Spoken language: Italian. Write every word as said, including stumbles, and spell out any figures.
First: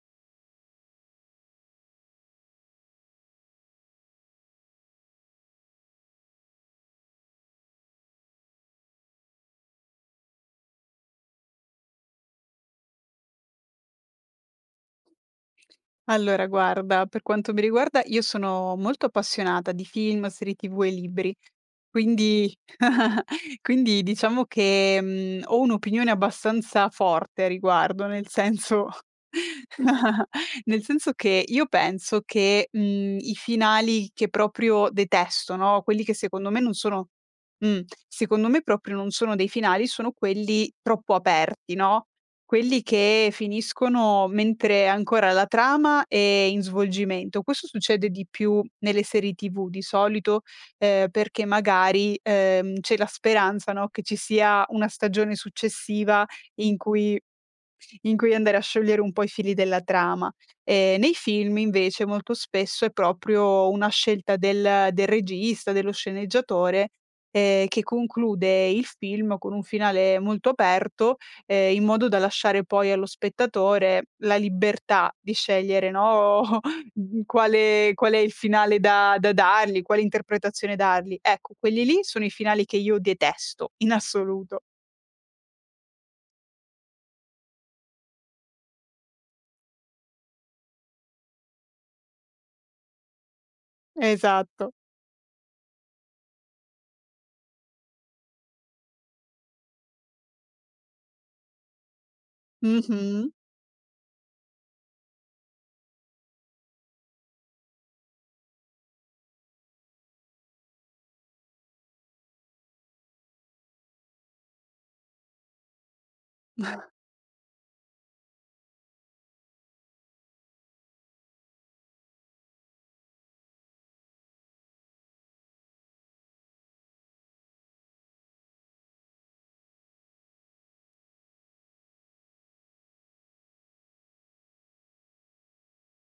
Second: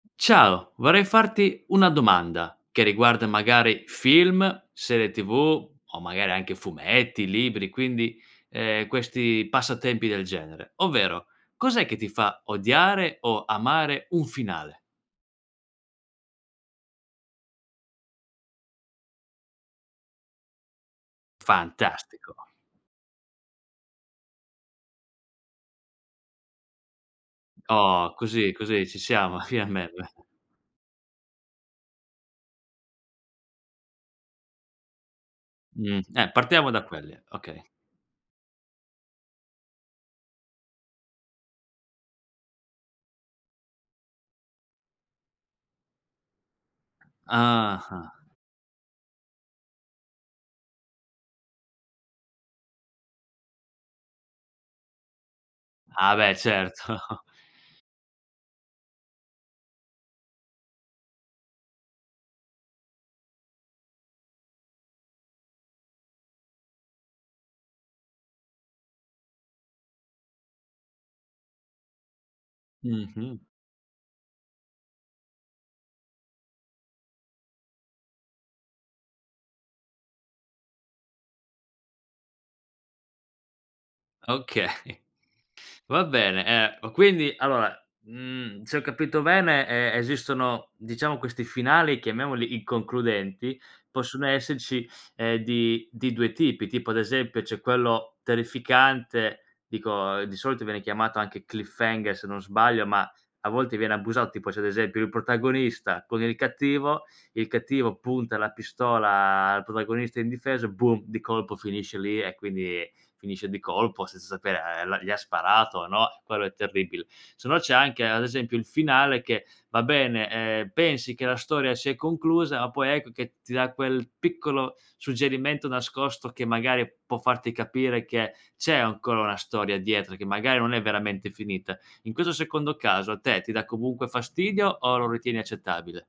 Ciao, vorrei farti una domanda che riguarda magari film, serie TV, o magari anche fumetti, libri, quindi, ehm, questi passatempi del genere, ovvero: cos'è che ti fa odiare o amare un finale? Allora guarda, per quanto mi riguarda, io sono molto appassionata di film, serie TV e libri; Fantastico. quindi quindi diciamo che, mhmm, ho un'opinione abbastanza forte a riguardo, Oh, nel così così senso ci siamo, finalmeve. nel senso che io penso che, mhmm, i finali che proprio detesto, no, Mh, quelli che eh secondo me partiamo non da sono quelli, okay. mh, secondo me proprio non sono dei finali, sono quelli troppo aperti, no, quelli che finiscono mentre ancora la trama è in svolgimento. Questo succede Ah-ah. di più nelle serie TV di solito, ehm, perché magari, ehm, c'è la speranza, no, che ci sia una stagione Ah successiva beh, in cui certo. in cui andare a sciogliere un po' i fili della trama. Ehm, nei film invece molto spesso è proprio una scelta del del regista, dello sceneggiatore, ehm, che conclude il film con un finale molto aperto, ehm, in modo da lasciare poi allo Mh-mh. spettatore la libertà di scegliere, no, mh mhmm, quale qual è il finale da da dargli, quale interpretazione dargli. Ecco, quelli lì sono i finali che io detesto in assoluto. Okay. Va bene. Ehm, ma quindi allora, mhmm, se ho capito bene, ehm, esistono diciamo questi finali chiamiamoli inconcludenti, possono Esatto. esserci, ehm, di due tipi. Tipo ad esempio c'è quello terrificante, dico di solito viene chiamato anche Cliffhanger, se non Mh sbaglio, ma mh. a volte viene abusato: tipo se ad esempio il protagonista con il cattivo, il cattivo punta la pistola al protagonista indifeso, boom, di colpo finisce lì e quindi finisce di colpo senza sapere, ehm, la gli ha sparato o no. Quello è terribile. Se no c'è anche ad esempio il finale che va bene, ehm, pensi che la storia si è conclusa, ma poi ecco che ti dà quel piccolo suggerimento nascosto che magari può farti capire che c'è ancora una storia dietro, che magari non è veramente finita. In questo secondo caso a te ti dà comunque fastidio o lo ritieni accettabile?